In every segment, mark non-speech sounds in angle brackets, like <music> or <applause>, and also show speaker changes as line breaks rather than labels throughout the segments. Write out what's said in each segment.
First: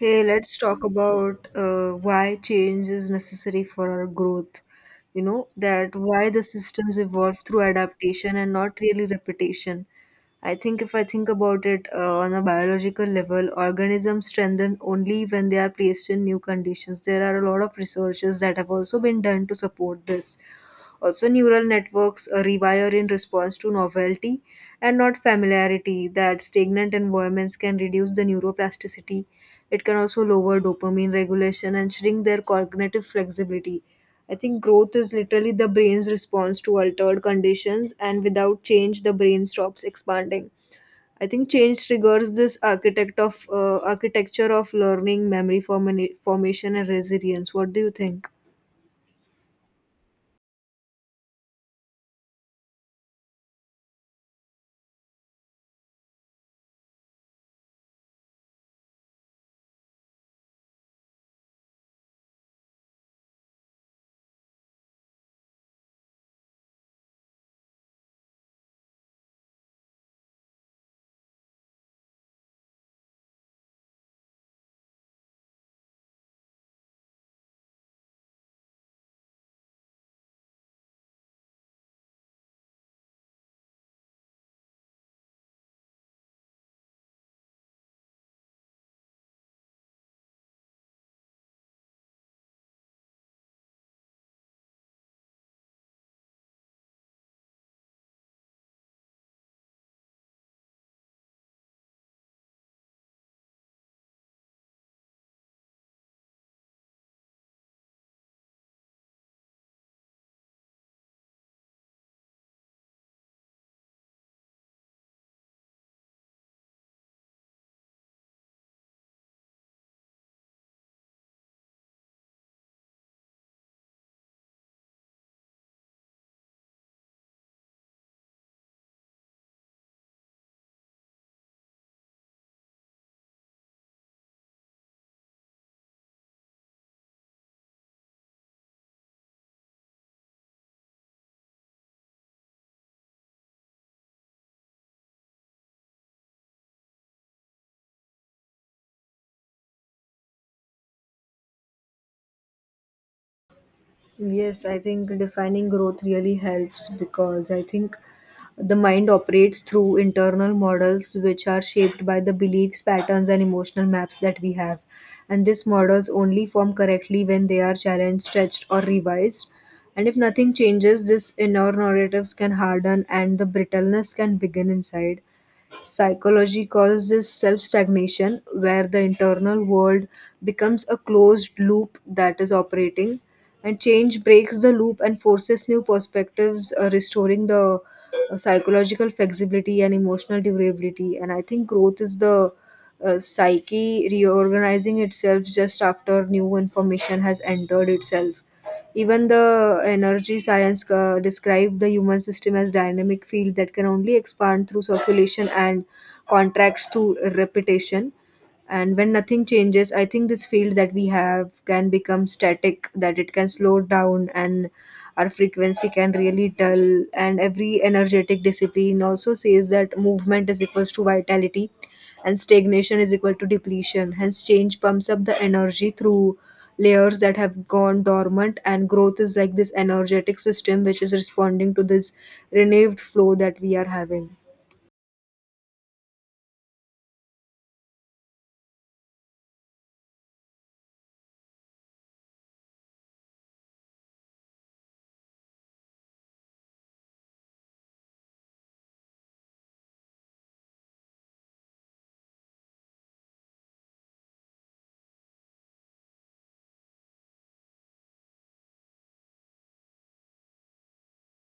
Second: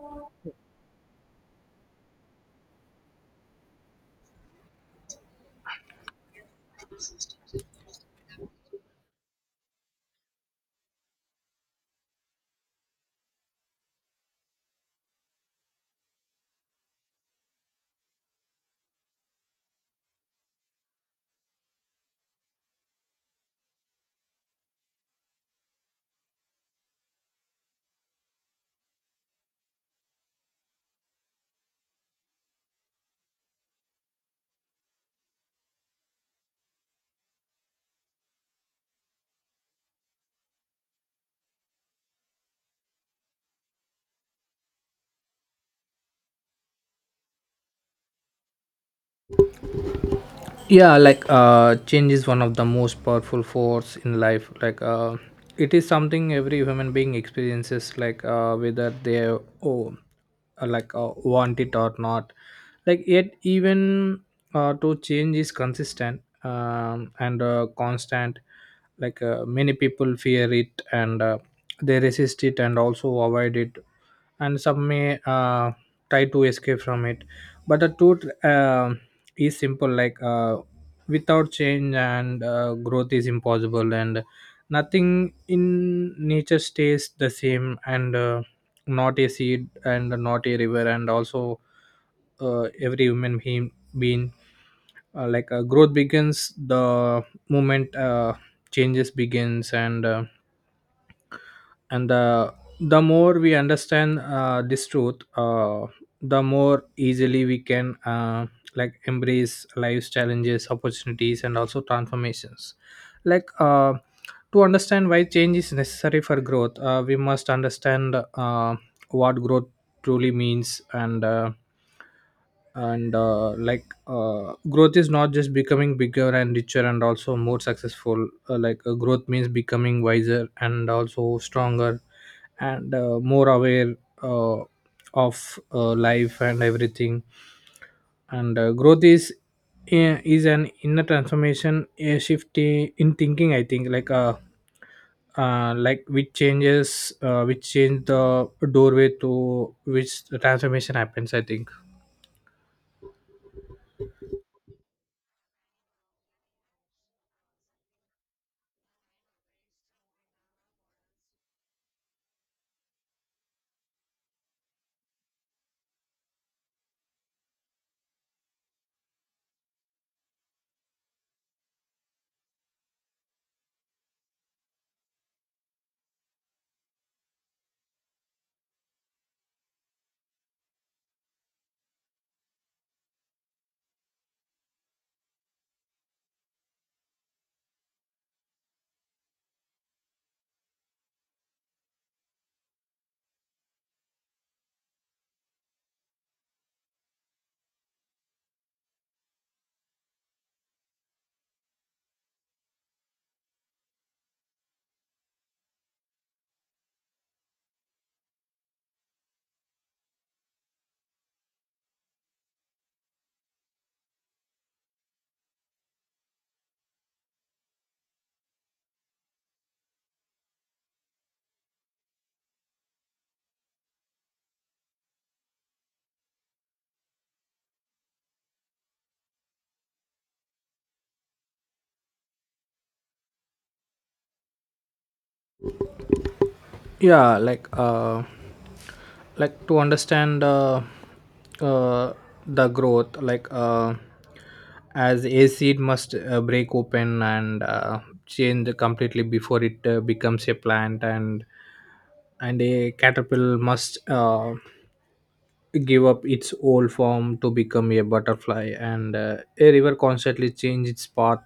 Hey, let's talk about why change is necessary for our growth. You know, that why the systems evolve through adaptation and not really repetition. I think if I think about it, on a biological level, organisms strengthen only when they are placed in new conditions. There are a lot of researches that have also been done to support this. Also, neural networks rewire in response to novelty and not familiarity, that stagnant environments can reduce the neuroplasticity. It can also lower dopamine regulation and shrink their cognitive flexibility. I think growth is literally the brain's response to altered conditions, and without change, the brain stops expanding. I think change triggers this architecture of learning, memory formation, and resilience. What do you think?
Yeah, like change is one of the most powerful force in life, like it is something every human being experiences, like whether they oh want it or not, like yet even to change is consistent and constant. Like many people fear it, and they resist it and also avoid it. And some may try to escape from it. But the truth is simple, like without change and growth is impossible, and nothing in nature stays the same, and not a seed and not a river, and also every human being, being growth begins the moment changes begins, and the more we understand this truth, the more easily we can like embrace life's challenges, opportunities, and also transformations. like uh, to understand why change is necessary for growth, we must understand what growth truly means, and growth is not just becoming bigger and richer and also more successful. Growth means becoming wiser and also stronger, and more aware uh, of life and everything. And growth is an inner transformation, a shift in thinking, I think. Like which changes which change the doorway to which the transformation happens, I think.
Yes, I think defining growth really helps because I think the mind operates through internal models which are shaped by the beliefs, patterns, and emotional maps that we have. And these models only form correctly when they are challenged, stretched, or revised. And if nothing changes, this inner narratives can harden and the brittleness can begin inside. Psychology causes this self stagnation, where the internal world becomes a closed loop that is operating, and change breaks the loop and forces new perspectives, restoring the psychological flexibility and emotional durability. And I think growth is the psyche reorganizing itself just after new information has entered itself. Even the energy science describe the human system as dynamic field that can only expand through circulation and contracts to repetition. And when nothing changes, I think this field that we have can become static, that it can slow down and our frequency can really dull. And every energetic discipline also says that movement is equals to vitality and stagnation is equal to depletion. Hence change pumps up the energy through layers that have gone dormant, and growth is like this energetic system which is responding to this renewed flow that we are having.
Yeah, like to understand uh, the growth, like as a seed must break open and change completely before it becomes a plant, and a caterpillar must give up its old form to become a butterfly, and a river constantly change its path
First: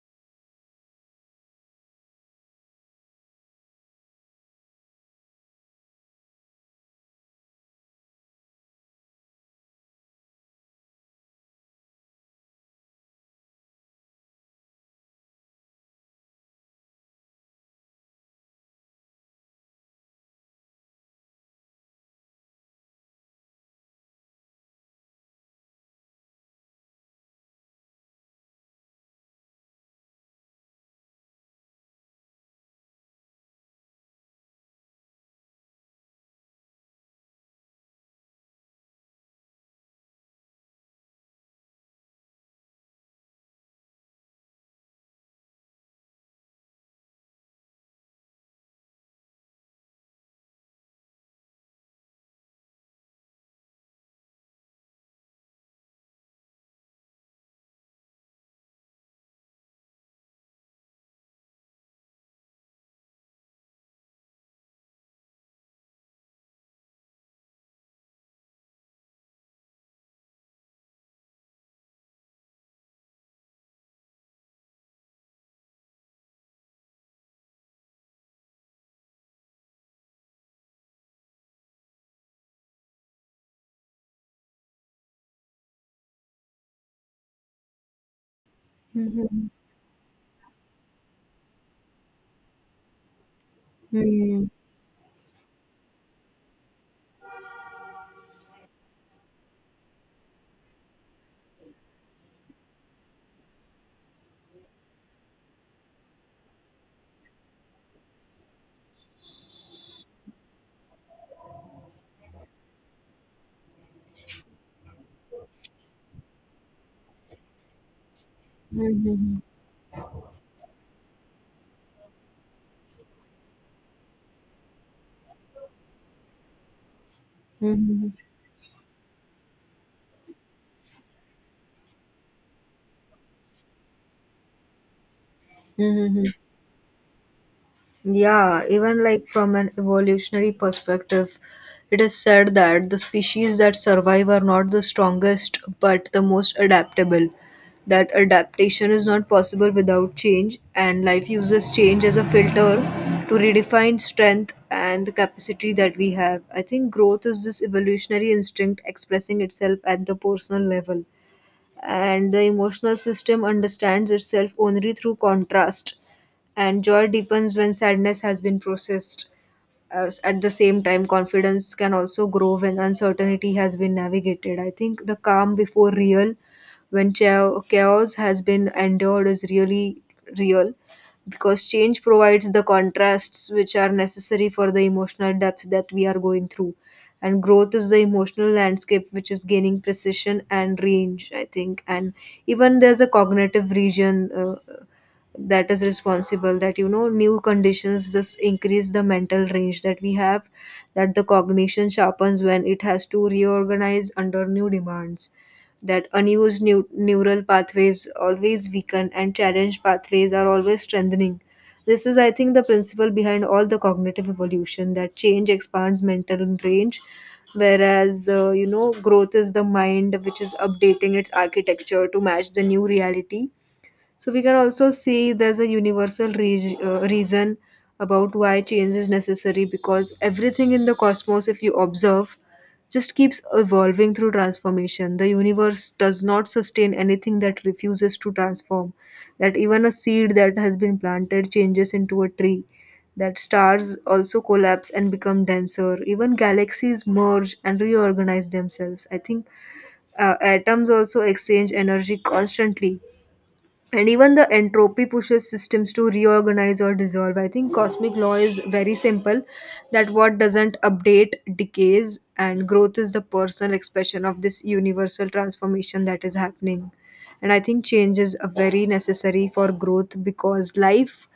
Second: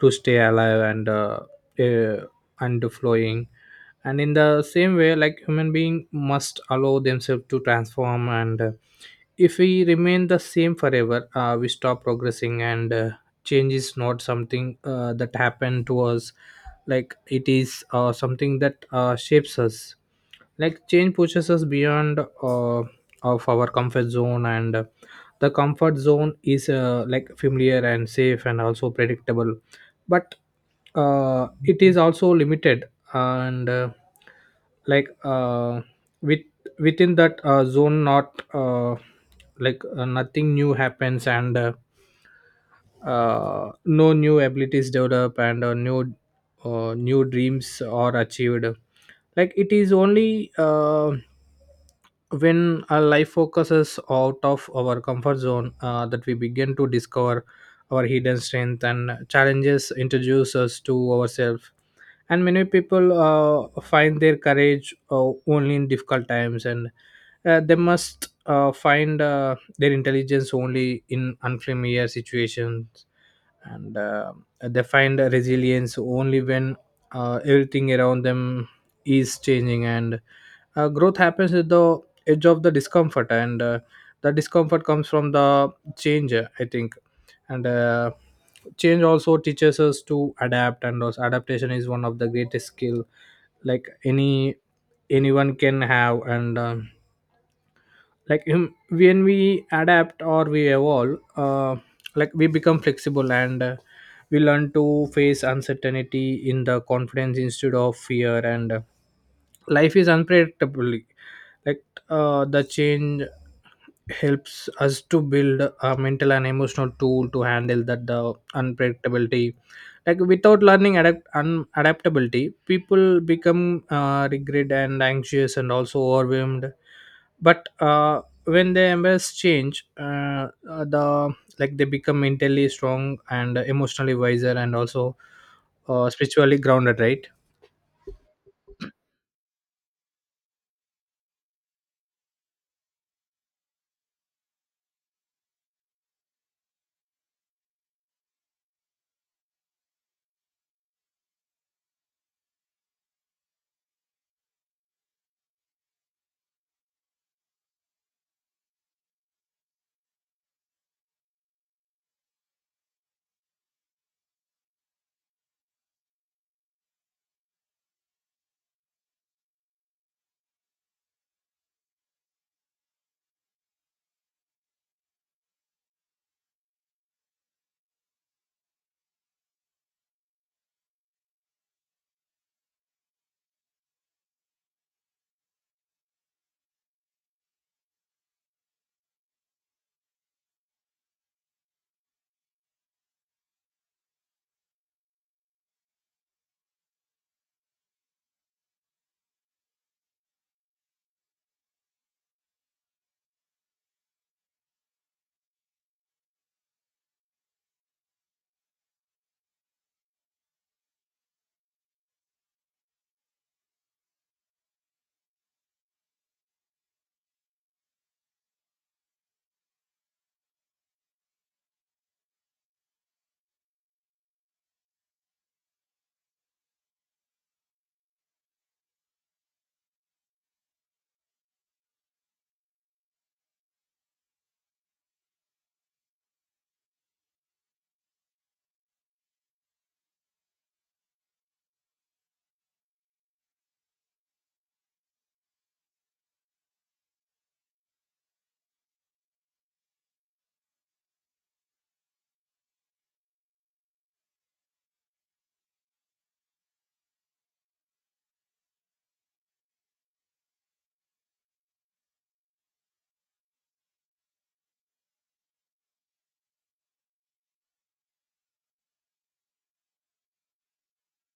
to stay alive uh, and flowing. And in the same way, like human being must allow themselves to transform, and if we remain the same forever, we stop progressing, and change is not something that happened to us, like it is something that shapes us. Like change pushes us beyond of our comfort zone, and the comfort zone is like familiar and safe and also predictable, but it is also limited, and like uh, with within that zone nothing new happens, and no new abilities developed, and new dreams are achieved. Like it is only when our life focuses out of our comfort zone that we begin to discover our hidden strength, and challenges introduce us to ourselves. And many people find their courage only in difficult times, and they must find their intelligence only in unfamiliar situations, and they find resilience only when everything around them is changing, and growth happens at the edge of the discomfort, and the discomfort comes from the change, I think, and change also
Mhm.
teaches us to adapt, and also adaptation is one of the greatest skill like
Mhm.
anyone can have, and like um, when we adapt or we evolve, like we become flexible, and we learn to face uncertainty in the confidence instead of fear, and life is unpredictable. Like the change helps us to build a mental and emotional tool to handle that the
Mhm. Mhm.
unpredictability, like without learning adaptability people become regret and anxious and also overwhelmed. But
Mhm.
when the embers change, they become mentally strong and emotionally wiser and also
Hmm.
spiritually grounded, right?
Yeah, even like from an evolutionary perspective, it is said that the species that survive are not the strongest but the most adaptable. That adaptation is not possible without change, and life uses change as a filter to redefine strength and the capacity that we have. I think growth is this evolutionary instinct expressing itself at the personal level, and the emotional system understands itself only through contrast, and joy deepens when sadness has been processed. As at the same time, confidence can also grow when uncertainty has been navigated. I think the calm before real, when chaos has been endured, is really real because change provides the contrasts which are necessary for the emotional depth that we are going through. And growth is the emotional landscape which is gaining precision and range, I think. And even there's a cognitive region that is responsible, that you know, new conditions just increase the mental range that we have, that the cognition sharpens when it has to reorganize under new demands, that unused neural pathways always weaken and challenged pathways are always strengthening. This is, I think, the principle behind all the cognitive evolution, that change expands mental range, whereas, you know, growth is the mind which is updating its architecture to match the new reality. So we can also see there's a universal reason about why change is necessary, because everything in the cosmos, if you observe, just keeps evolving through transformation. The universe does not sustain anything that refuses to transform. That even a seed that has been planted changes into a tree. That stars also collapse and become denser. Even galaxies merge and reorganize themselves. I think atoms also exchange energy constantly, and even the entropy pushes systems to reorganize or dissolve. I think cosmic law is very simple, that what doesn't update decays, and growth is the personal expression of this universal transformation that is happening. And I think change is a very necessary for growth because life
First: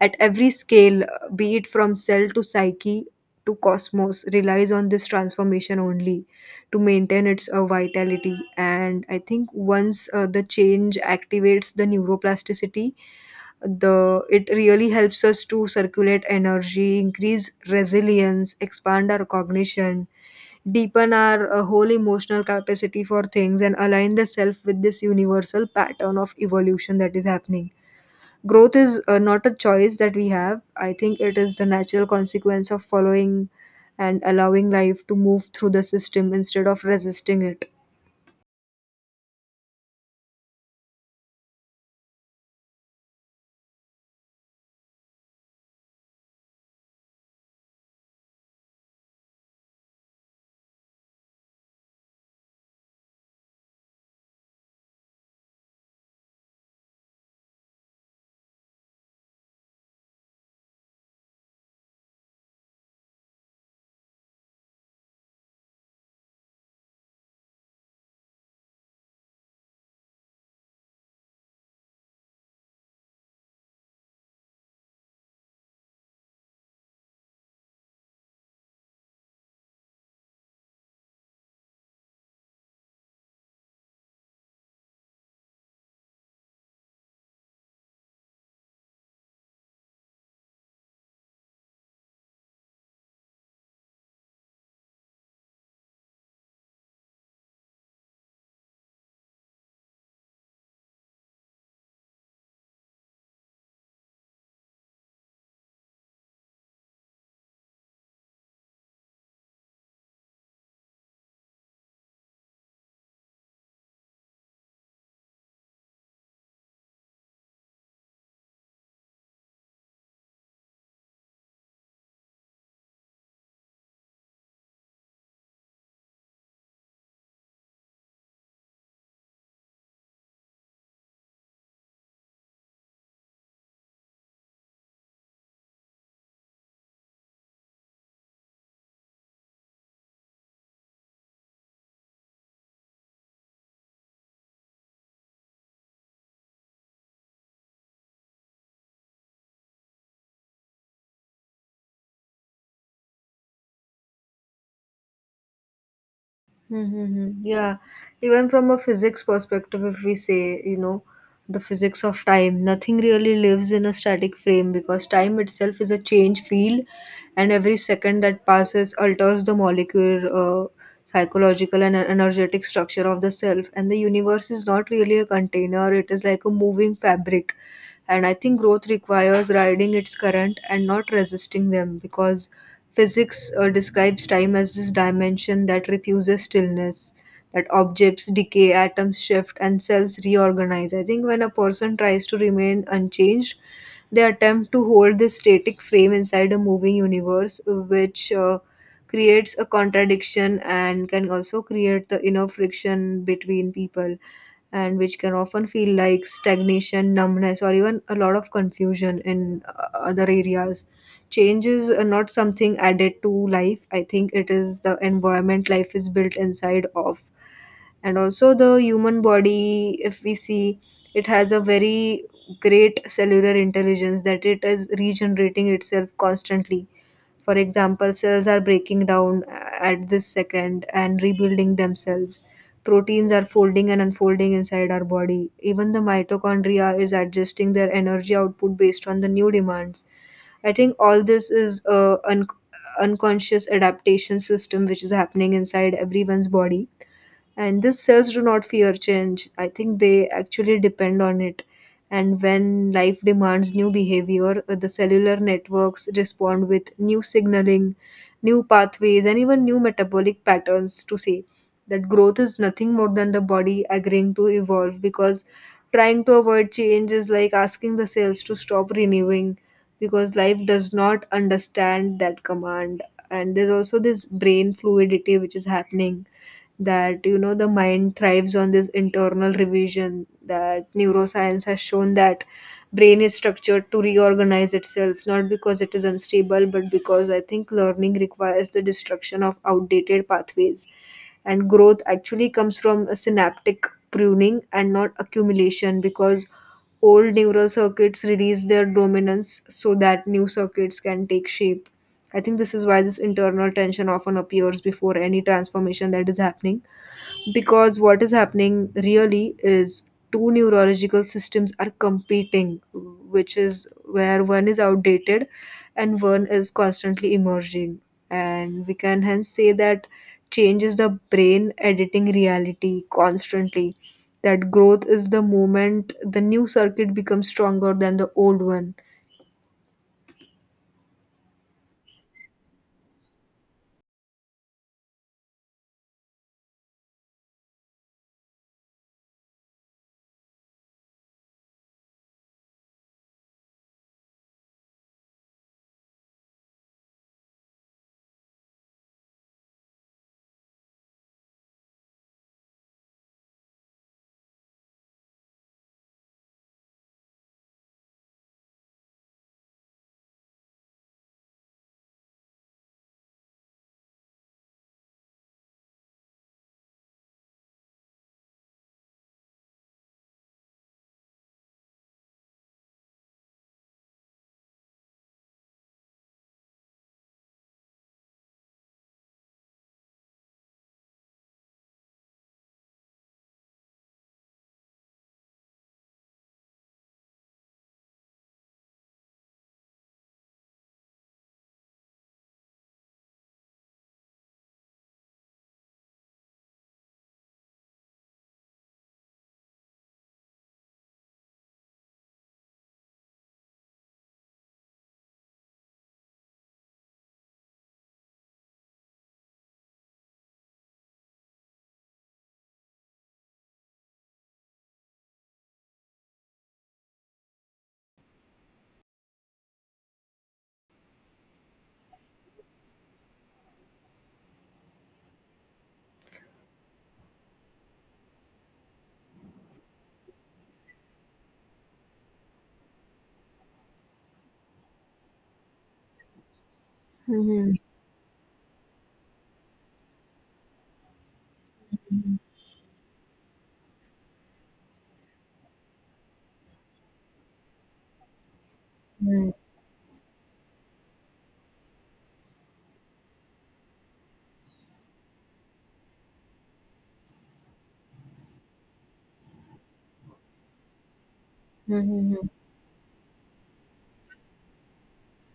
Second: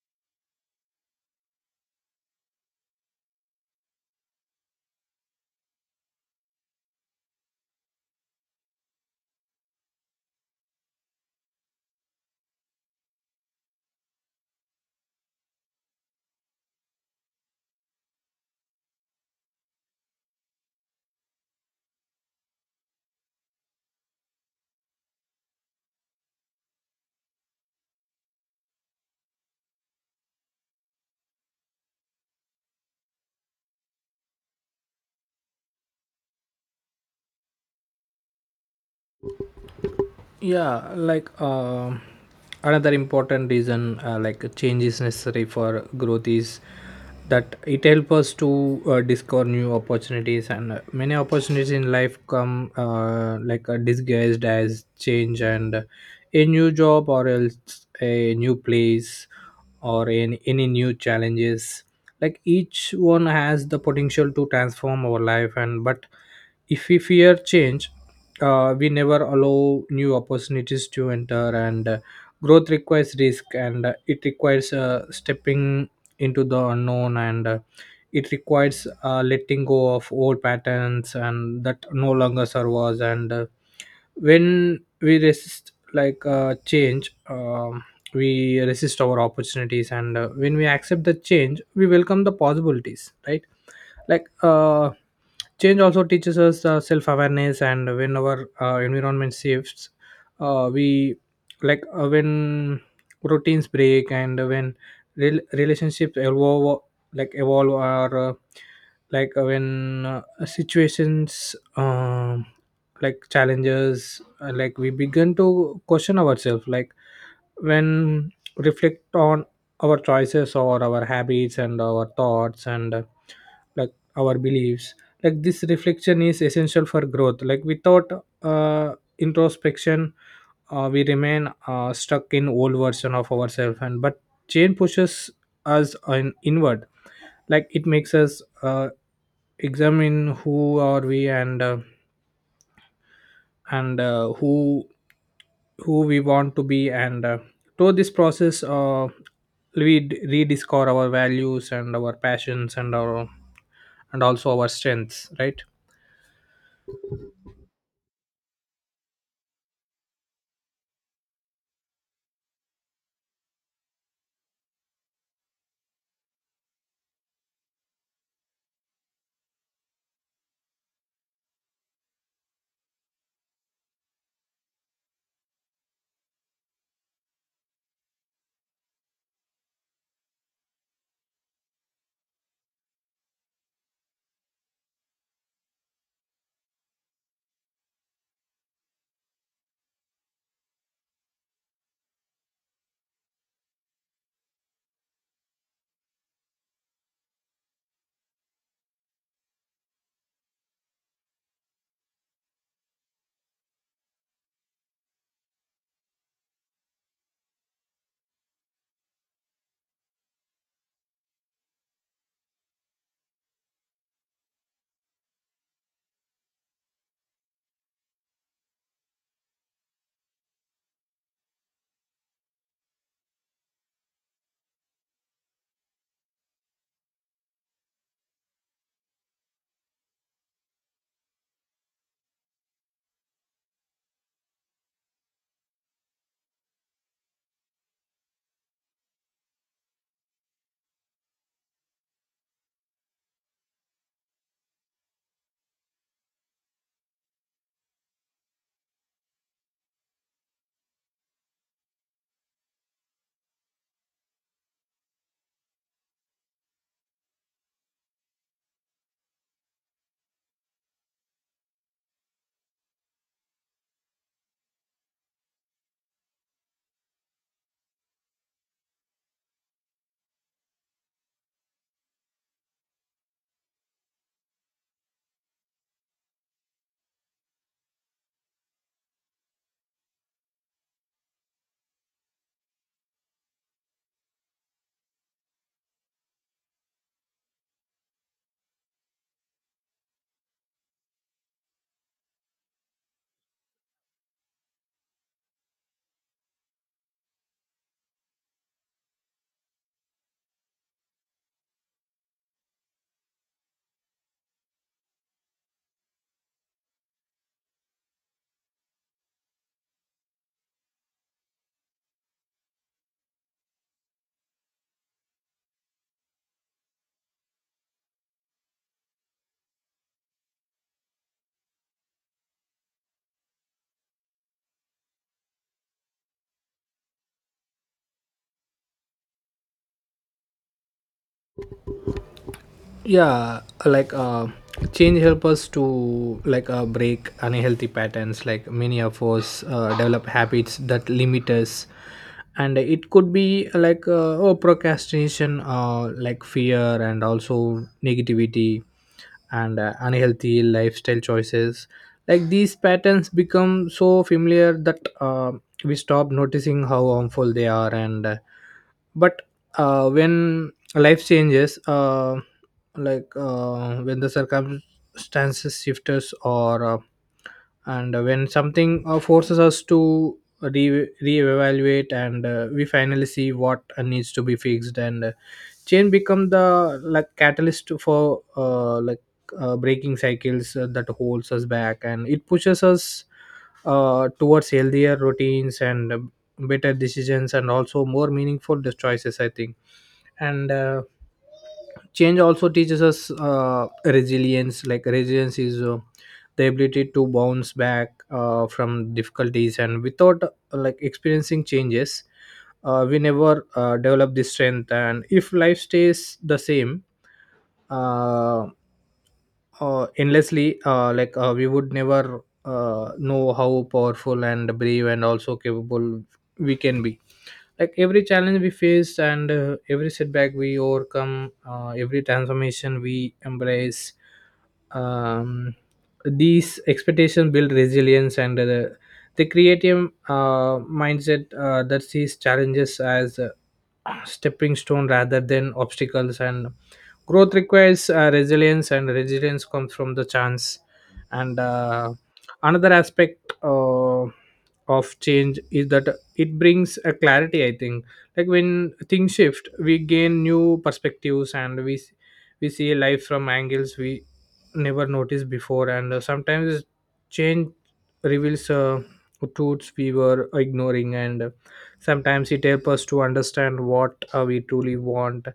at every scale, be it from cell to psyche to cosmos, relies on this transformation only to maintain its vitality. And I think once the change activates the neuroplasticity, the it really helps us to circulate energy, increase resilience, expand our cognition, deepen our whole emotional capacity for things, and align the self with this universal pattern of evolution that is happening. Growth is not a choice that we have, I think. It is the natural consequence of following and allowing life to move through the system instead of resisting it.
Yeah, like another important reason, like a change is necessary for growth, is that it helps us to discover new opportunities, and many opportunities in life come, disguised as change, and a new job or else a new place or in any new challenges. Like each one has the potential to transform our life, and but if we fear change, we never allow new opportunities to enter, and growth requires risk, and it requires stepping into the unknown, and it requires letting go of old patterns and that no longer serve us, and when we resist like change, we resist our opportunities, and when we accept the change we welcome the possibilities, right? like uh, Change also teaches us self-awareness, and when our environment shifts, we when routines break, and when relationships evolve, like evolve or when situations like challenges, like we begin to question ourselves, like when reflect on our choices or our habits and our thoughts, and like our beliefs, like this reflection is essential for growth. Like without uh, introspection, we remain stuck in old version of ourselves, and but change pushes us inward. Like it makes us examine who are we, and who we want to be, and through this process, we rediscover our values and our passions and our and also our strengths, right?
Mm-hmm. Yeah, even from a physics perspective, if we say, you know, the physics of time, nothing really lives in a static frame because time itself is a change field, and every second that passes alters the molecular, uh, psychological, and energetic structure of the self. And the universe is not really a container, it is like a moving fabric, and I think growth requires riding its current and not resisting them because physics describes time as this dimension that refuses stillness, that objects decay, atoms shift, and cells reorganize. I think when a person tries to remain unchanged, they attempt to hold this static frame inside a moving universe, which creates a contradiction and can also create the inner friction between people, and which can often feel like stagnation, numbness, or even a lot of confusion in other areas. Change is not something added to life. I think it is the environment life is built inside of. And also, the human body, if we see, it has a very great cellular intelligence, that it is regenerating itself constantly. For example, cells are breaking down at this second and rebuilding themselves. Proteins are folding and unfolding inside our body. Even the mitochondria is adjusting their energy output based on the new demands. I think all this is a un- unconscious adaptation system which is happening inside everyone's body, and these cells do not fear change. I think they actually depend on it. And when life demands new behavior, the cellular networks respond with new signaling, new pathways, and even new metabolic patterns, to say that growth is nothing more than the body agreeing to evolve, because trying to avoid change is like asking the cells to stop renewing, because life does not understand that command. And there's also this brain fluidity which is happening, that you know, the mind thrives on this internal revision, that neuroscience has shown that brain is structured to reorganize itself, not because it is unstable, but because I think learning requires the destruction of outdated pathways. And growth actually comes from a synaptic pruning and not accumulation, because old neural circuits release their dominance so that new circuits can take shape. I think this is why this internal tension often appears before any transformation that is happening, because what is happening really is two neurological systems are competing, which is where one is outdated and one is constantly emerging. And we can hence say that change is the brain editing reality constantly, that growth is the moment the new circuit becomes stronger than the old one.
Yeah, change help us to, like break unhealthy patterns. Like many of us develop habits that limit us, and it could be like oh, procrastination, like fear and also negativity, and unhealthy lifestyle choices. Like these patterns become so familiar that we stop noticing how harmful they are, and but when life changes, when the circumstances shifts or and when something forces us to reevaluate, and we finally see what needs to be fixed, and chain become the like catalyst for breaking cycles that holds us back, and it pushes us towards healthier routines, and better decisions and also more meaningful choices, I think, and change also teaches us resilience. Like resilience is the ability to bounce back from difficulties, and without like experiencing changes, we never develop this strength, and if life stays the same uh, endlessly, we would never know how powerful and brave and also capable we can be. Like every challenge we face, and every setback we overcome, every transformation we embrace, um, these expectations build resilience, and the creative mindset that sees challenges as stepping stone rather than obstacles, and growth
Mhm.
requires resilience, and resilience comes from the chance, and
Mhm.
another aspect of change is that it brings a clarity, I think. Like when things
Mhm.
shift, we gain new perspectives, and we see life from angles we never noticed before, and sometimes change reveals truths we were ignoring, and
Mhm.
sometimes it helps us to understand what we truly want,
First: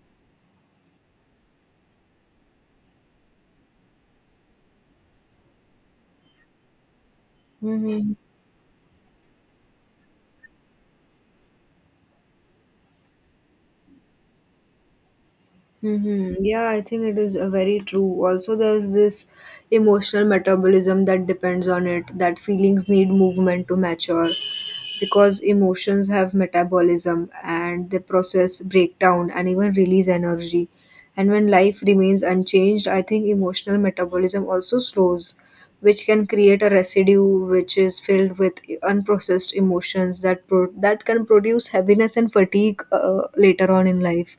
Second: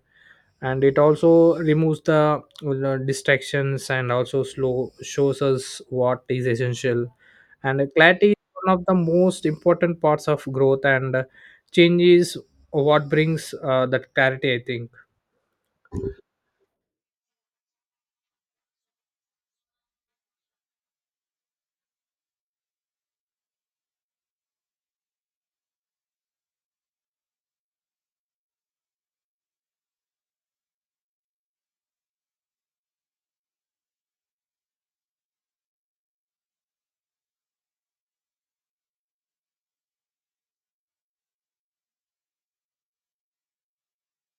and it also removes the distractions and also slow shows us what is essential. And
Mhm.
clarity is one of the most important parts of growth, and change is what brings that clarity, I think.
Mm-hmm. Yeah, I think it is very true. Also, there's this emotional metabolism that depends on it, that feelings need movement to mature because emotions have metabolism and they process breakdown and even release energy. And when life remains unchanged, I think emotional metabolism also slows, which can create a residue which is filled with unprocessed emotions that can produce heaviness and fatigue later on in life.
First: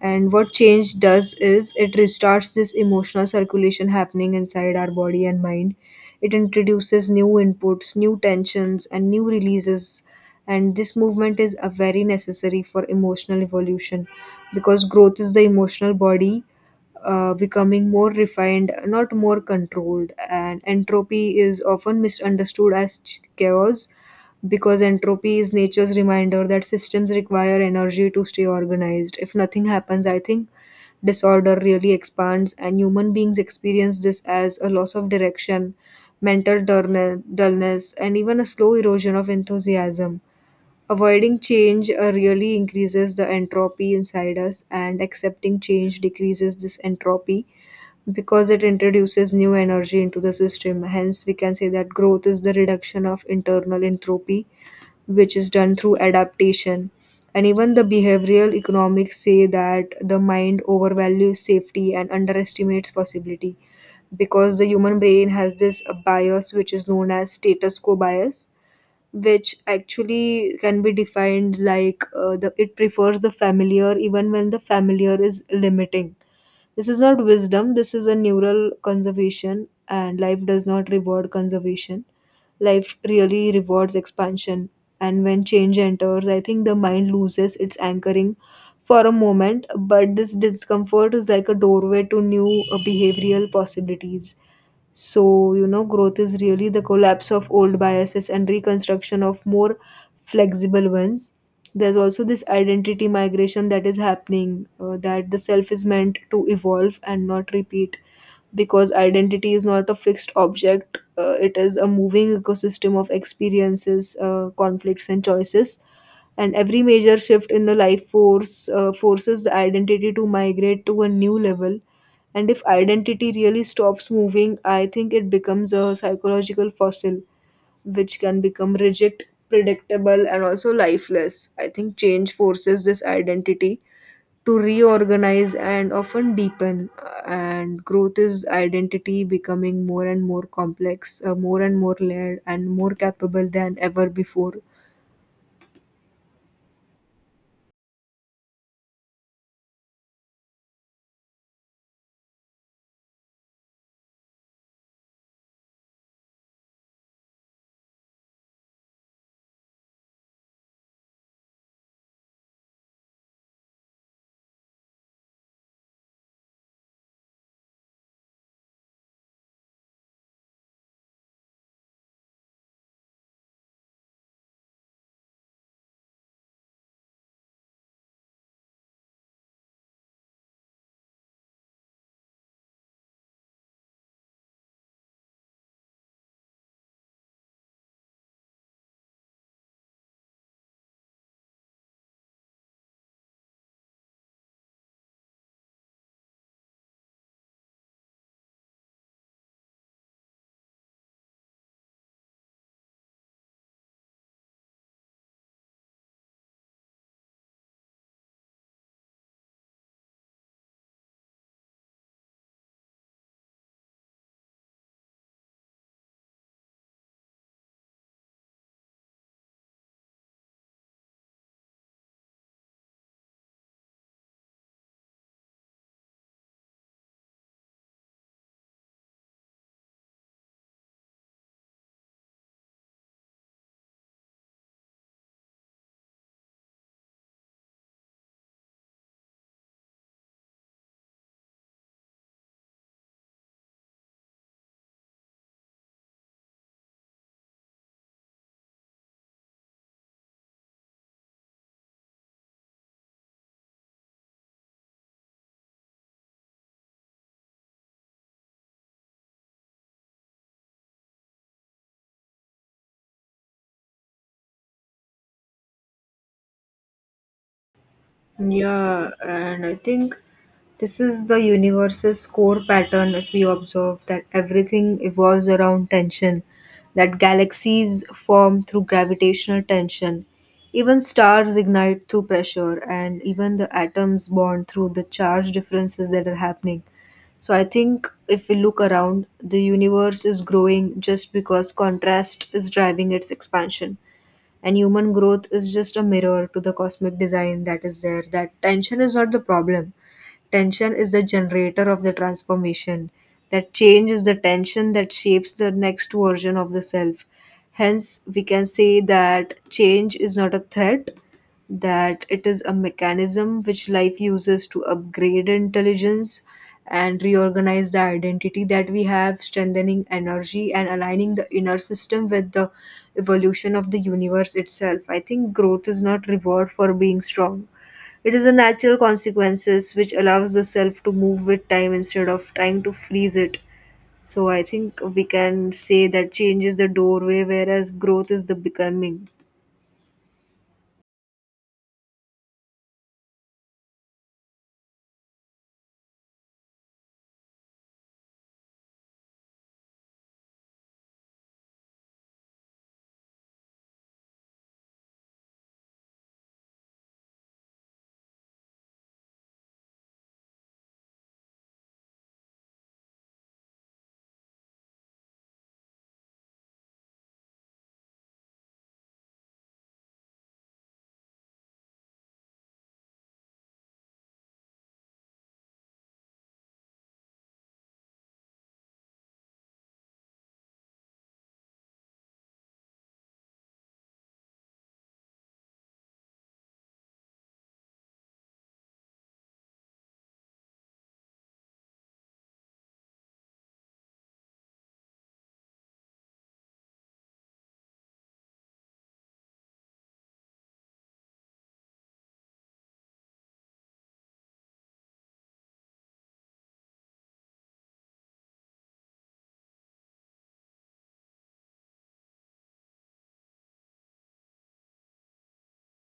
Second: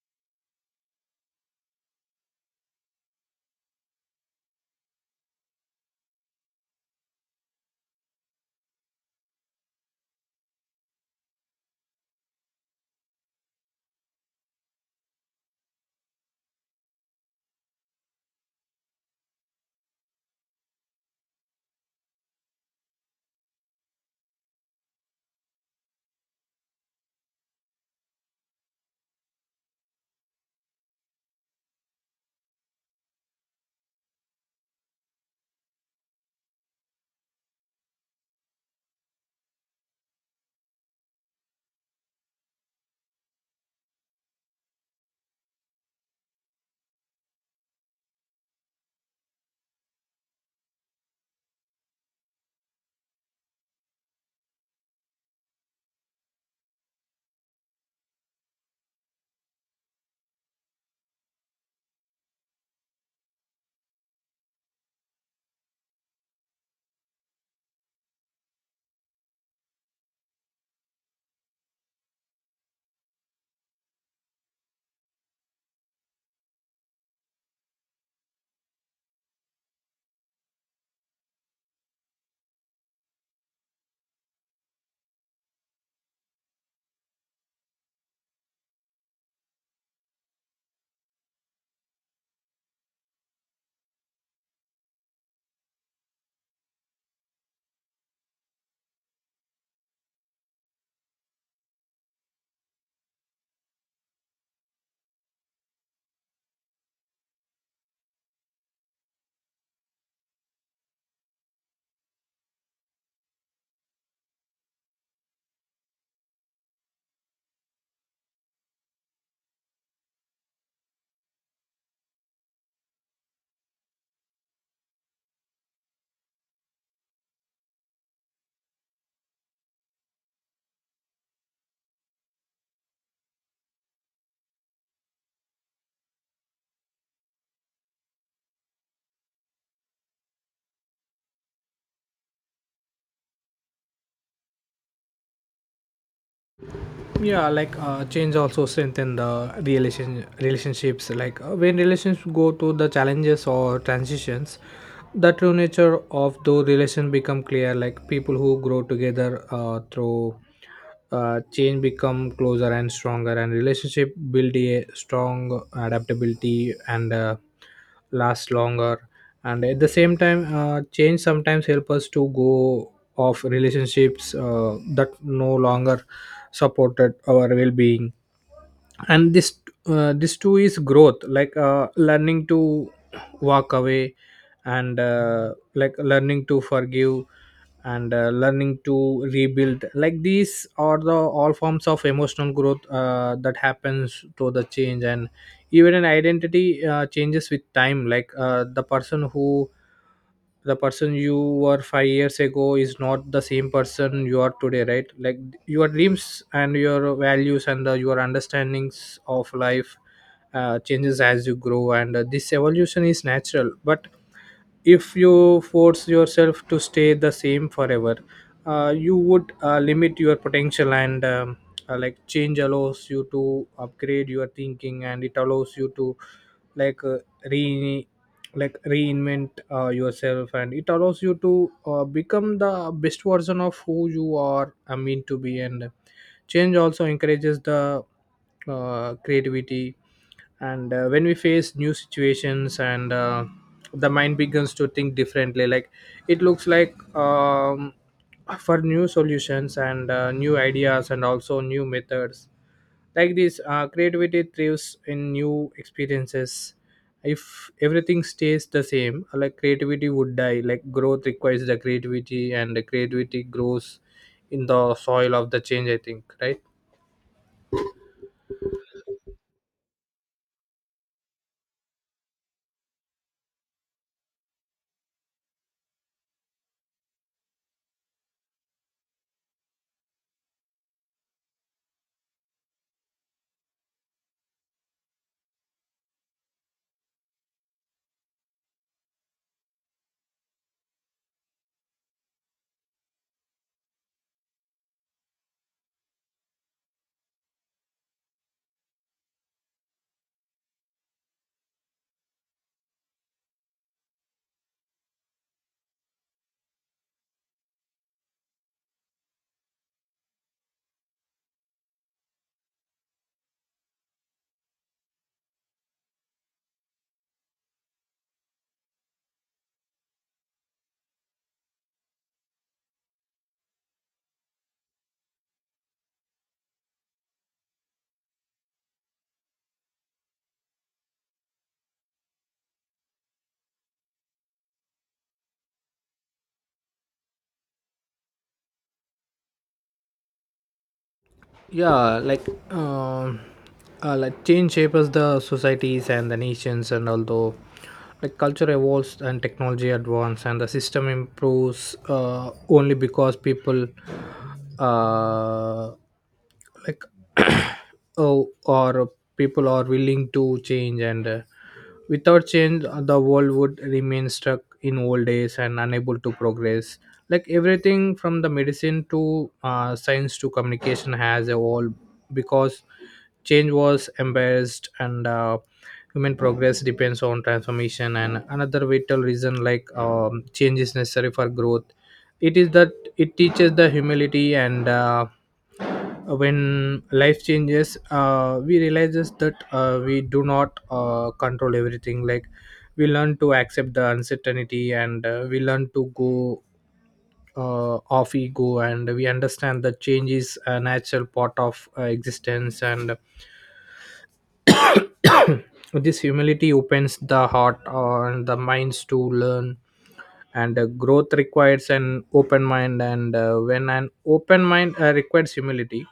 And what change does is it restarts this emotional circulation happening inside our body and mind. It introduces new inputs, new tensions, and new releases. And this movement is a very necessary for emotional evolution, because growth is the emotional body becoming more refined, not more controlled. And entropy is often misunderstood as chaos, because entropy is nature's reminder that systems require energy to stay organized. If nothing happens, I think disorder really expands, and human beings experience this as a loss of direction, mental dullness, and even a slow erosion of enthusiasm. Avoiding change really increases the entropy inside us, and accepting change decreases this entropy because it introduces new energy into the system. Hence, we can say that growth is the reduction of internal entropy which is done through adaptation. And even the behavioral economics say that the mind overvalues safety and underestimates possibility, because the human brain has this bias which is known as status quo bias, which actually can be defined like the it prefers the familiar even when the familiar is limiting. This is not wisdom, this is a neural conservation, and life does not reward conservation. Life really rewards expansion. And when change enters, I think the mind loses its anchoring for a moment, but this discomfort is like a doorway to new behavioral possibilities. So, growth is really the collapse of old biases and reconstruction of more flexible ones. There's also this identity migration that is happening, that the self is meant to evolve and not repeat because identity is not a fixed object. It is a moving ecosystem of experiences, conflicts, and choices. And every major shift in the life force forces the identity to migrate to a new level, and if identity really stops moving, I think it becomes a psychological fossil, which can become rigid, predictable, and also lifeless. I think change forces this identity to reorganize and often deepen. And growth is identity becoming more and more complex, more and more layered, and more capable than ever before.
Yeah, change also strengthen the relationships. Like when relations go through the challenges or transitions, the true nature of those relation become clear. Like people who grow together through change become closer and stronger, and relationship build a strong adaptability, and last longer. And at the same time, change sometimes help us to go of relationships that no longer supported our well-being, and this too is growth. Learning to walk away, and like learning to forgive, and learning to rebuild, like these are the all forms of emotional growth that happens through the change. And even an identity changes with time, like the person you were 5 years ago is not the same person you are today, right? Like your dreams and your values and your understandings of life changes as you grow, and this evolution is natural. But if you force yourself to stay the same forever, you would limit your potential, and change allows you to upgrade your thinking, and it allows you to like re like reinvent yourself, and it allows you to become the best version of who you are I mean to be. And change also encourages the creativity, and when we face new situations, and the mind begins to think differently. Like it looks like um, for new solutions and new ideas and also new methods. Like this creativity thrives in new experiences. If everything stays the same, like creativity would die. Like growth requires the creativity, and the creativity grows in the soil of the change, I think, right?
Yeah, and I think this is the universe's core pattern if we observe that everything evolves around tension, that galaxies form through gravitational tension, even stars ignite through pressure, and even the atoms bond through the charge differences that are happening. So I think if we look around, the universe is growing just because contrast is driving its expansion, and human growth is just a mirror to the cosmic design that is there, that tension is not the problem. Tension is the generator of the transformation. That change is the tension that shapes the next version of the self. Hence, we can say that change is not a threat, that it is a mechanism which life uses to upgrade intelligence and reorganize the identity that we have, strengthening energy and aligning the inner system with the evolution of the universe itself. I think growth is not reward for being strong. It is a natural consequences which allows the self to move with time instead of trying to freeze it. So I think we can say that change is the doorway, whereas growth is the becoming.
Yeah, like change shapes the societies and the nations, and although Like culture evolves and technology advance and the system improves only because people uh, like <clears throat> oh or people are willing to change and without change the world would remain stuck in old days and unable to progress. Like everything from the medicine to science to communication has evolved because change was embarrassed, and human progress depends on transformation. And another vital reason, change is necessary for growth. It is that it teaches the humility, and when life changes, we realizes that we do not control everything. Like we learn to accept the uncertainty, and we learn to go off ego, and we understand that change is a natural part of existence. And this humility opens the heart and the minds to learn, and growth requires an open mind, and when an open mind requires humility.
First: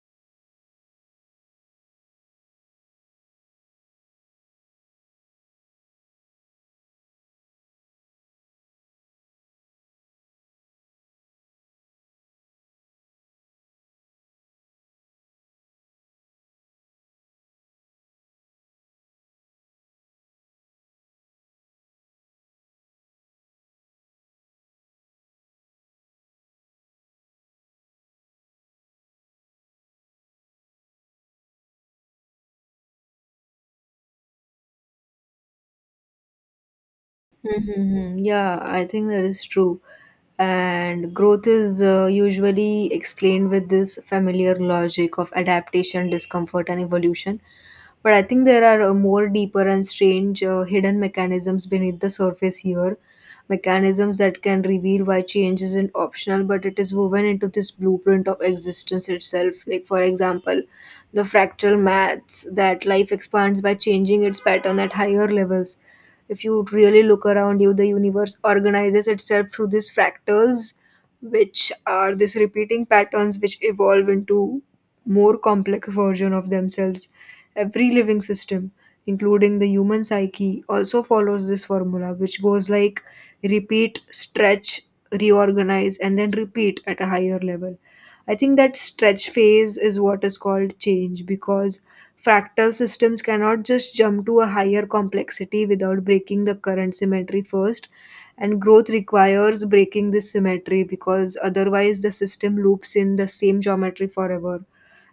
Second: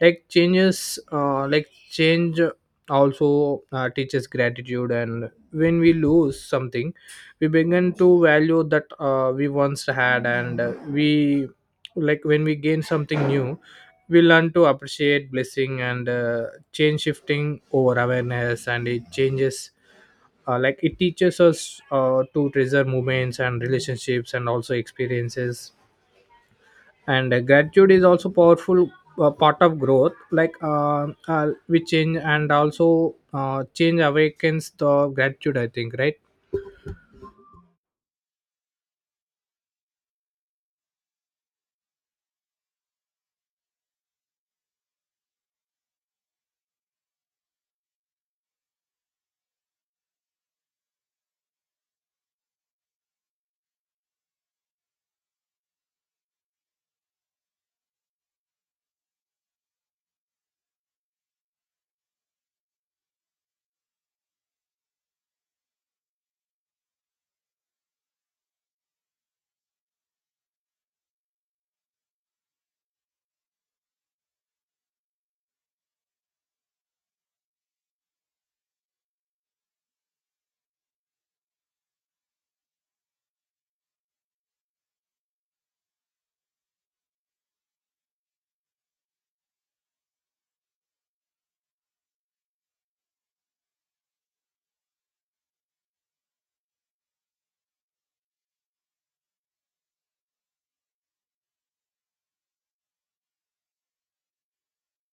Like change also teaches gratitude, and when we lose something we begin to value that, we once had, and we, like when we gain something new, we learn to appreciate blessing, and change shifting over awareness and it changes. Like it teaches us to treasure moments and relationships and also experiences, and gratitude is also powerful part of growth. Like we change and also change awakens the gratitude, I think, right?
Mm-hmm. Yeah, I think that is true. And growth is usually explained with this familiar logic of adaptation, discomfort, and evolution. But I think there are more deeper and strange hidden mechanisms beneath the surface here. Mechanisms that can reveal why change isn't optional, but it is woven into this blueprint of existence itself. Like, for example, the fractal maths that life expands by changing its pattern at higher levels. If you really look around you, the universe organizes itself through these fractals, which are these repeating patterns which evolve into more complex version of themselves. Every living system, including the human psyche, also follows this formula, which goes like repeat, stretch, reorganize, and then repeat at a higher level. I think that stretch phase is what is called change, because fractal systems cannot just jump to a higher complexity without breaking the current symmetry first. And growth requires breaking this symmetry because otherwise the system loops in the same geometry forever.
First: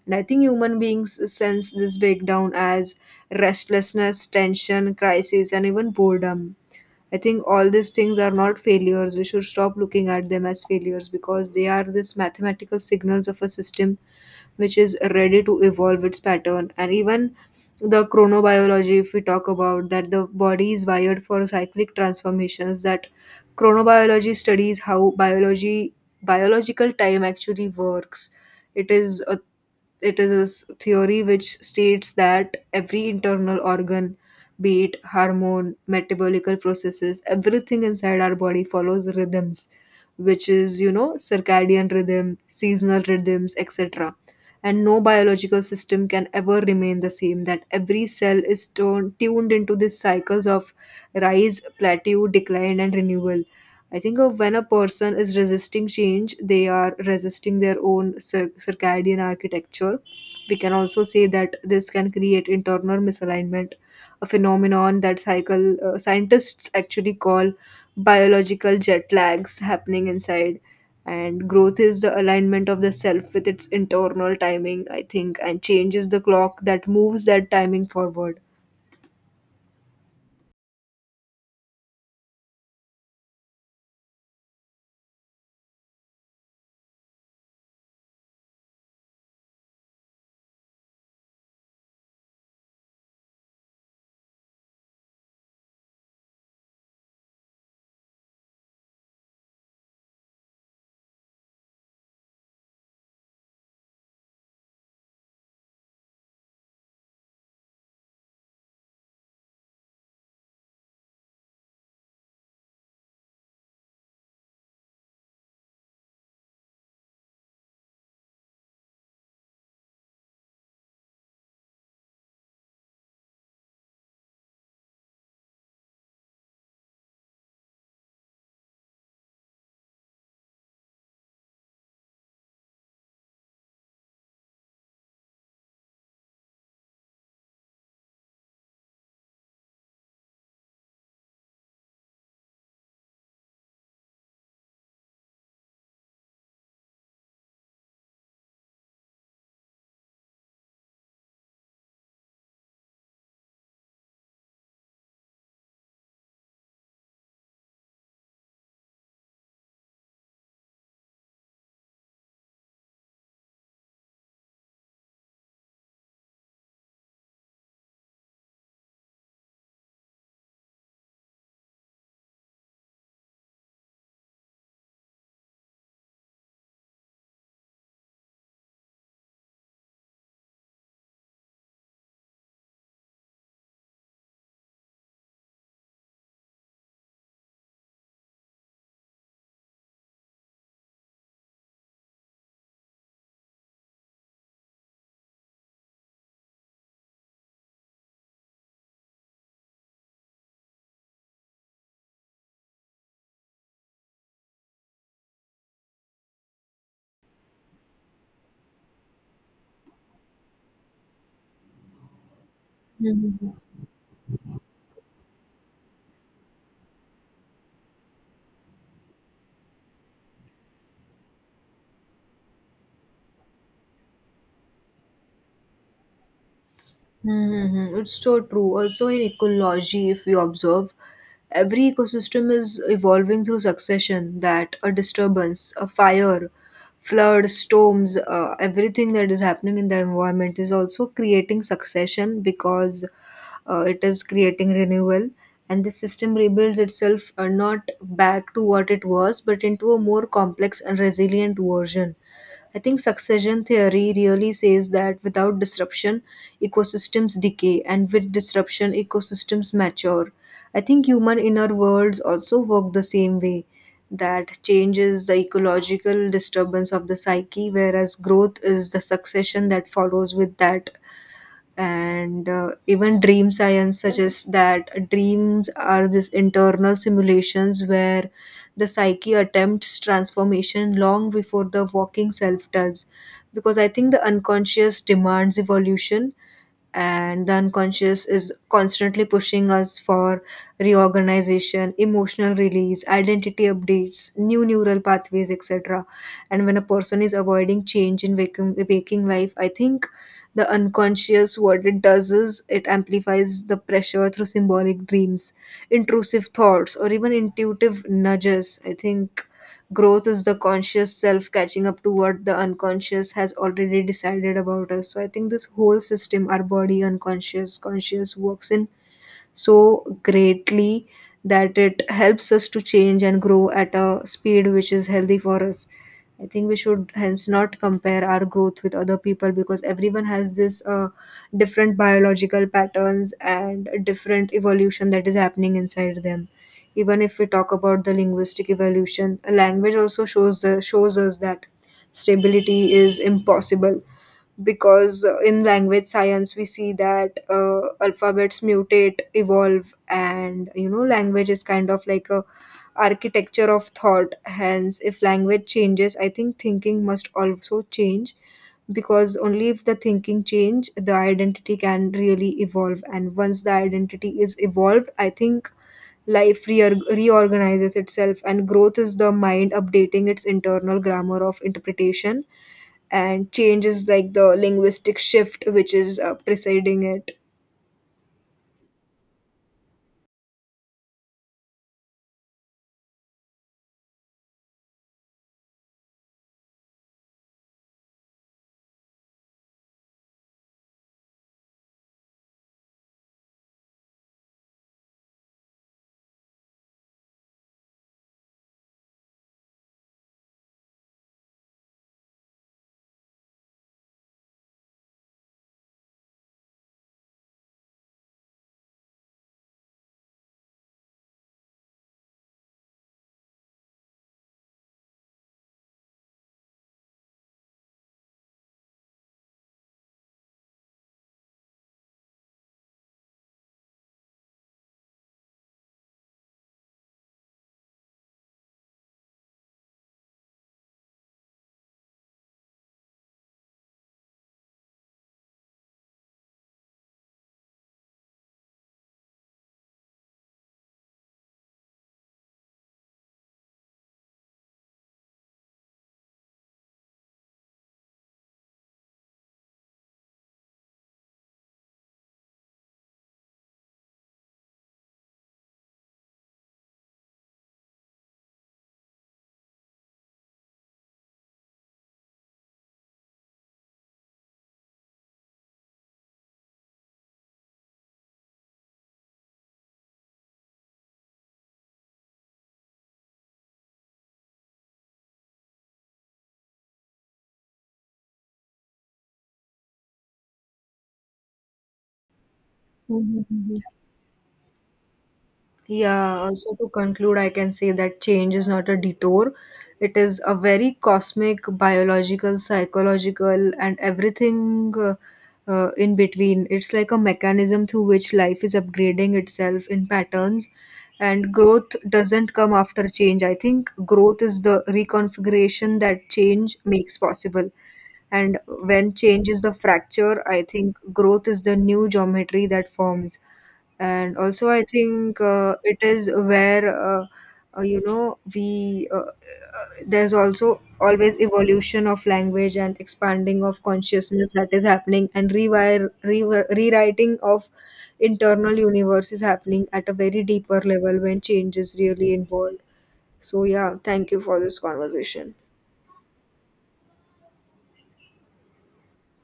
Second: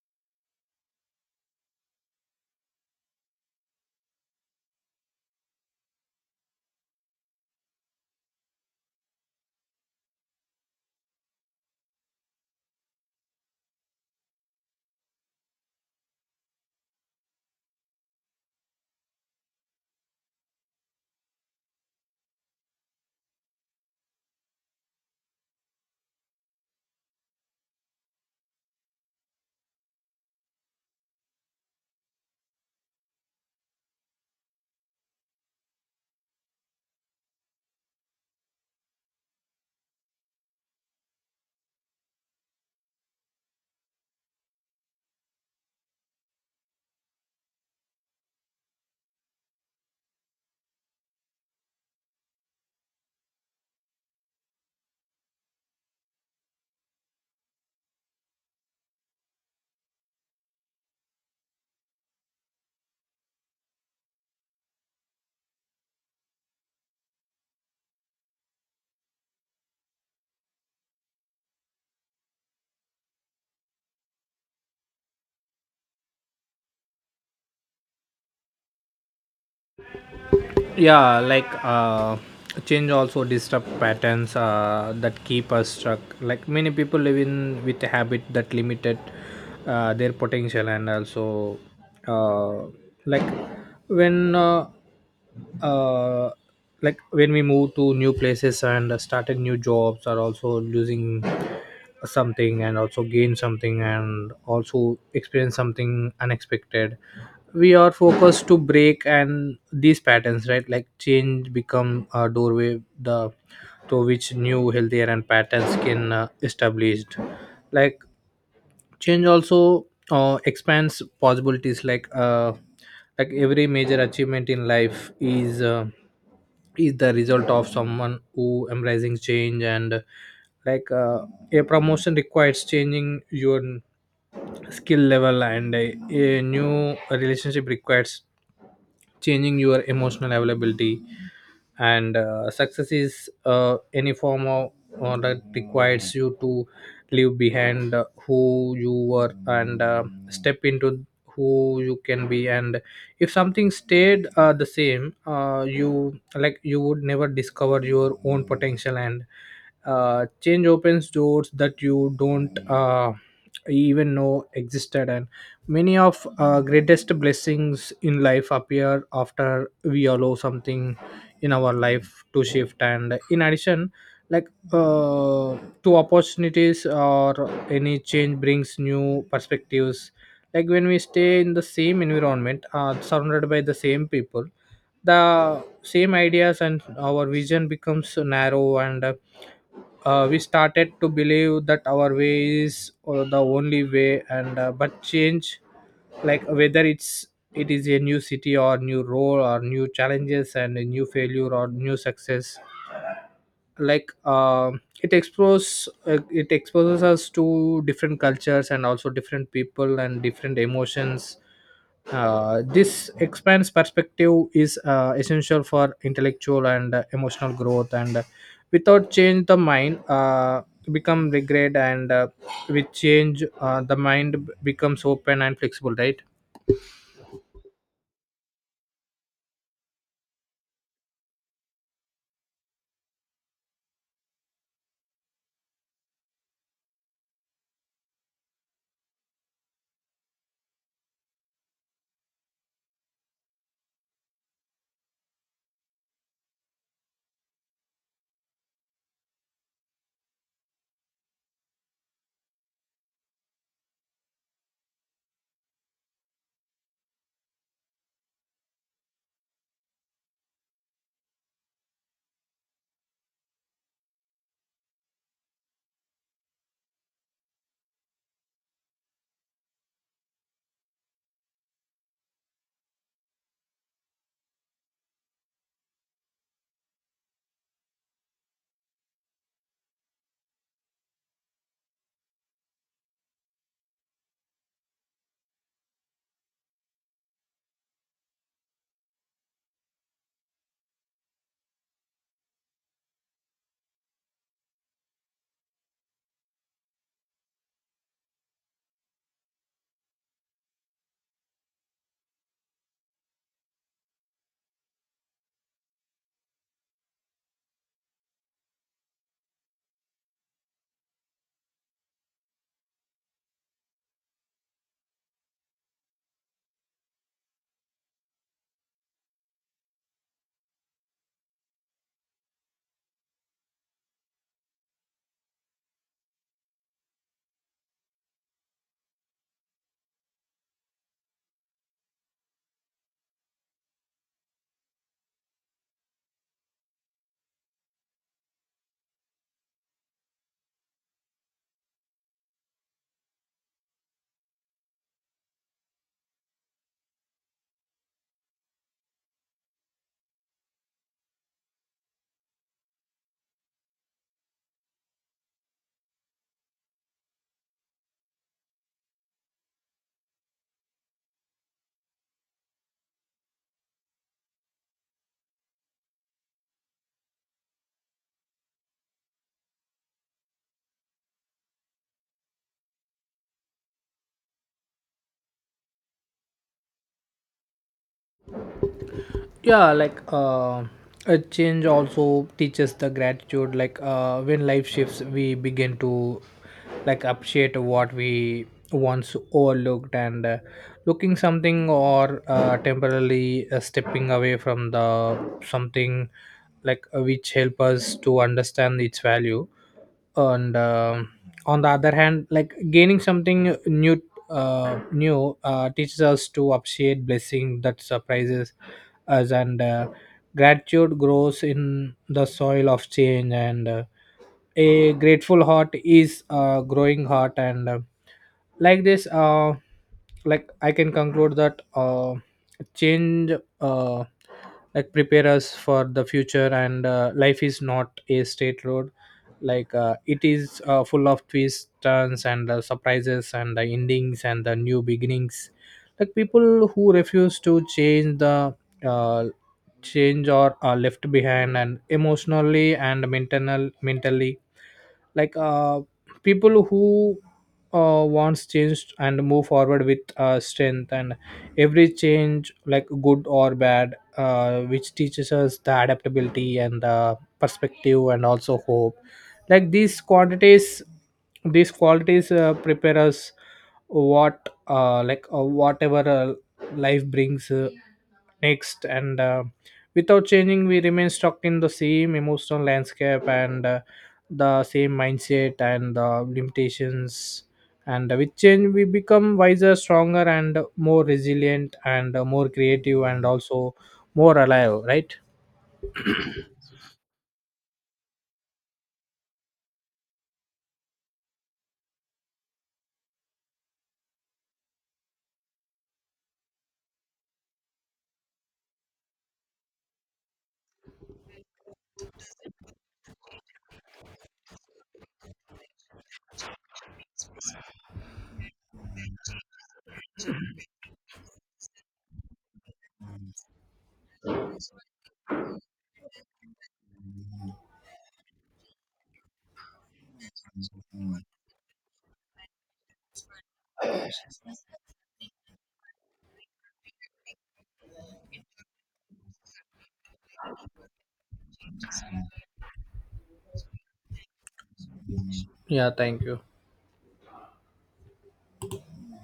And I think human beings sense this breakdown as restlessness, tension, crisis, and even boredom. I think all these things are not failures. We should stop looking at them as failures because they are this mathematical signals of a system which is ready to evolve its pattern. And even the chronobiology, if we talk about that, the body is wired for cyclic transformations. That chronobiology studies how biology biological time actually works. It is a it is a s- theory which states that every internal organ, be it hormone, metabolical processes, everything inside our body follows rhythms, which is, you know, circadian rhythm, seasonal rhythms, etc. And no biological system can ever remain the same, that every cell is tuned into these cycles of rise, plateau, decline, and renewal. I think of when a person is resisting change, they are resisting their own circadian architecture. We can also say that this can create internal misalignment, a phenomenon that cycle scientists actually call biological jet lags happening inside. And growth is the alignment of the self with its internal timing, I think, and change is the clock that moves that timing forward.
Yeah, change also disrupt patterns that keep us stuck. Like many people live in with a habit that limited their potential, and also uh, like when uh, like when we move to new places and started new jobs, are also losing something and also gain something and also experience something unexpected. We are focused to break and these patterns, right? Like change become a doorway, the to which new healthier and patterns can established. Like change also expands possibilities. Like every major achievement in life is, is the result of someone who embracing change. And like uh, a promotion requires changing your skill level, and a new relationship requires changing your emotional availability, and success is any form of or that requires you to leave behind who you were, and step into who you can be. And if something stayed the same, you, like you would never discover your own potential, and change opens doors that you don't even know existed. And many of greatest blessings in life appear after we allow something in our life to shift. And in addition, like uh, to opportunities, or any change brings new perspectives. Like when we stay in the same environment surrounded by the same people, the same ideas, and our vision becomes narrow, and we started to believe that our way is the only way. And uh, but change, like whether it's, it is a new city or new role or new challenges and a new failure or new success, it exposes, it exposes us to different cultures and also different people and different emotions. This expands perspective is essential for intellectual and emotional growth, and without change the mind become regret, and with change the mind becomes open and flexible, right?
Mm-hmm. It's so true. Also, in ecology, if we observe, every ecosystem is evolving through succession, that a disturbance, a fire, flood, storms, everything that is happening in the environment is also creating succession because it is creating renewal. And the system rebuilds itself not back to what it was, but into a more complex and resilient version. I think succession theory really says that without disruption, ecosystems decay, and with disruption, ecosystems mature. I think human inner worlds also work the same way, that changes the ecological disturbance of the psyche, whereas growth is the succession that follows with that. And even dream science suggests that dreams are these internal simulations where the psyche attempts transformation long before the walking self does, because I think the unconscious demands evolution, and the unconscious is constantly pushing us for reorganization, emotional release, identity updates, new neural pathways, etc. And when a person is avoiding change in waking life, I think the unconscious, what it does is it amplifies the pressure through symbolic dreams, intrusive thoughts, or even intuitive nudges. I think growth is the conscious self catching up to what the unconscious has already decided about us. So I think this whole system, our body, unconscious, conscious, works in so greatly that it helps us to change and grow at a speed which is healthy for us. I think we should hence not compare our growth with other people because everyone has this different biological patterns and different evolution that is happening inside them. Even if we talk about the linguistic evolution, a language also shows us that stability is impossible because in language science we see that alphabets mutate evolve, and you know, language is kind of like a architecture of thought. Hence, if language changes, I think thinking must also change, because only if the thinking change the identity can really evolve, and once the identity is evolved, I think life reorganizes itself, and growth is the mind updating its internal grammar of interpretation, and change is like the linguistic shift which is preceding it.
Yeah, a change also teaches the gratitude. When life shifts we begin to like appreciate what we once overlooked, and looking something, or temporarily stepping away from the something, which help us to understand its value. And on the other hand, like gaining something new, teaches us to appreciate blessing that surprises us, and gratitude grows in the soil of change, and a grateful heart is a growing heart. And like this uh, like I can conclude that change uh, like prepare us for the future. And life is not a straight road. It is full of twists, turns, and surprises and the endings and the new beginnings. Like people who refuse to change, the uh, change, or are left behind, and emotionally and mentally, like uh, people who wants change and move forward with strength. And every change, like good or bad, which teaches us the adaptability and the perspective and also hope. Like these qualities prepare us whatever life brings next, and without changing we remain stuck in the same emotional landscape, and the same mindset, and limitations. And with change we become wiser, stronger, and more resilient, and more creative,
Mhm,
and
mhm.
also more alive, right?
Yeah, also to conclude, I can say that change is not a detour. It is a very cosmic, biological, psychological, and everything in between. It's like a mechanism through which life is upgrading itself in patterns, and growth doesn't come after change. I think growth is the reconfiguration that change makes possible. And when change is the fracture, I think growth is the new geometry that forms. And also, I think it is where, uh, you know, there's also always evolution of language and expanding of consciousness that is happening, and rewriting of internal universe is happening at a very deeper level when change is really involved. So, yeah, thank you for this conversation.
Yeah, thank you.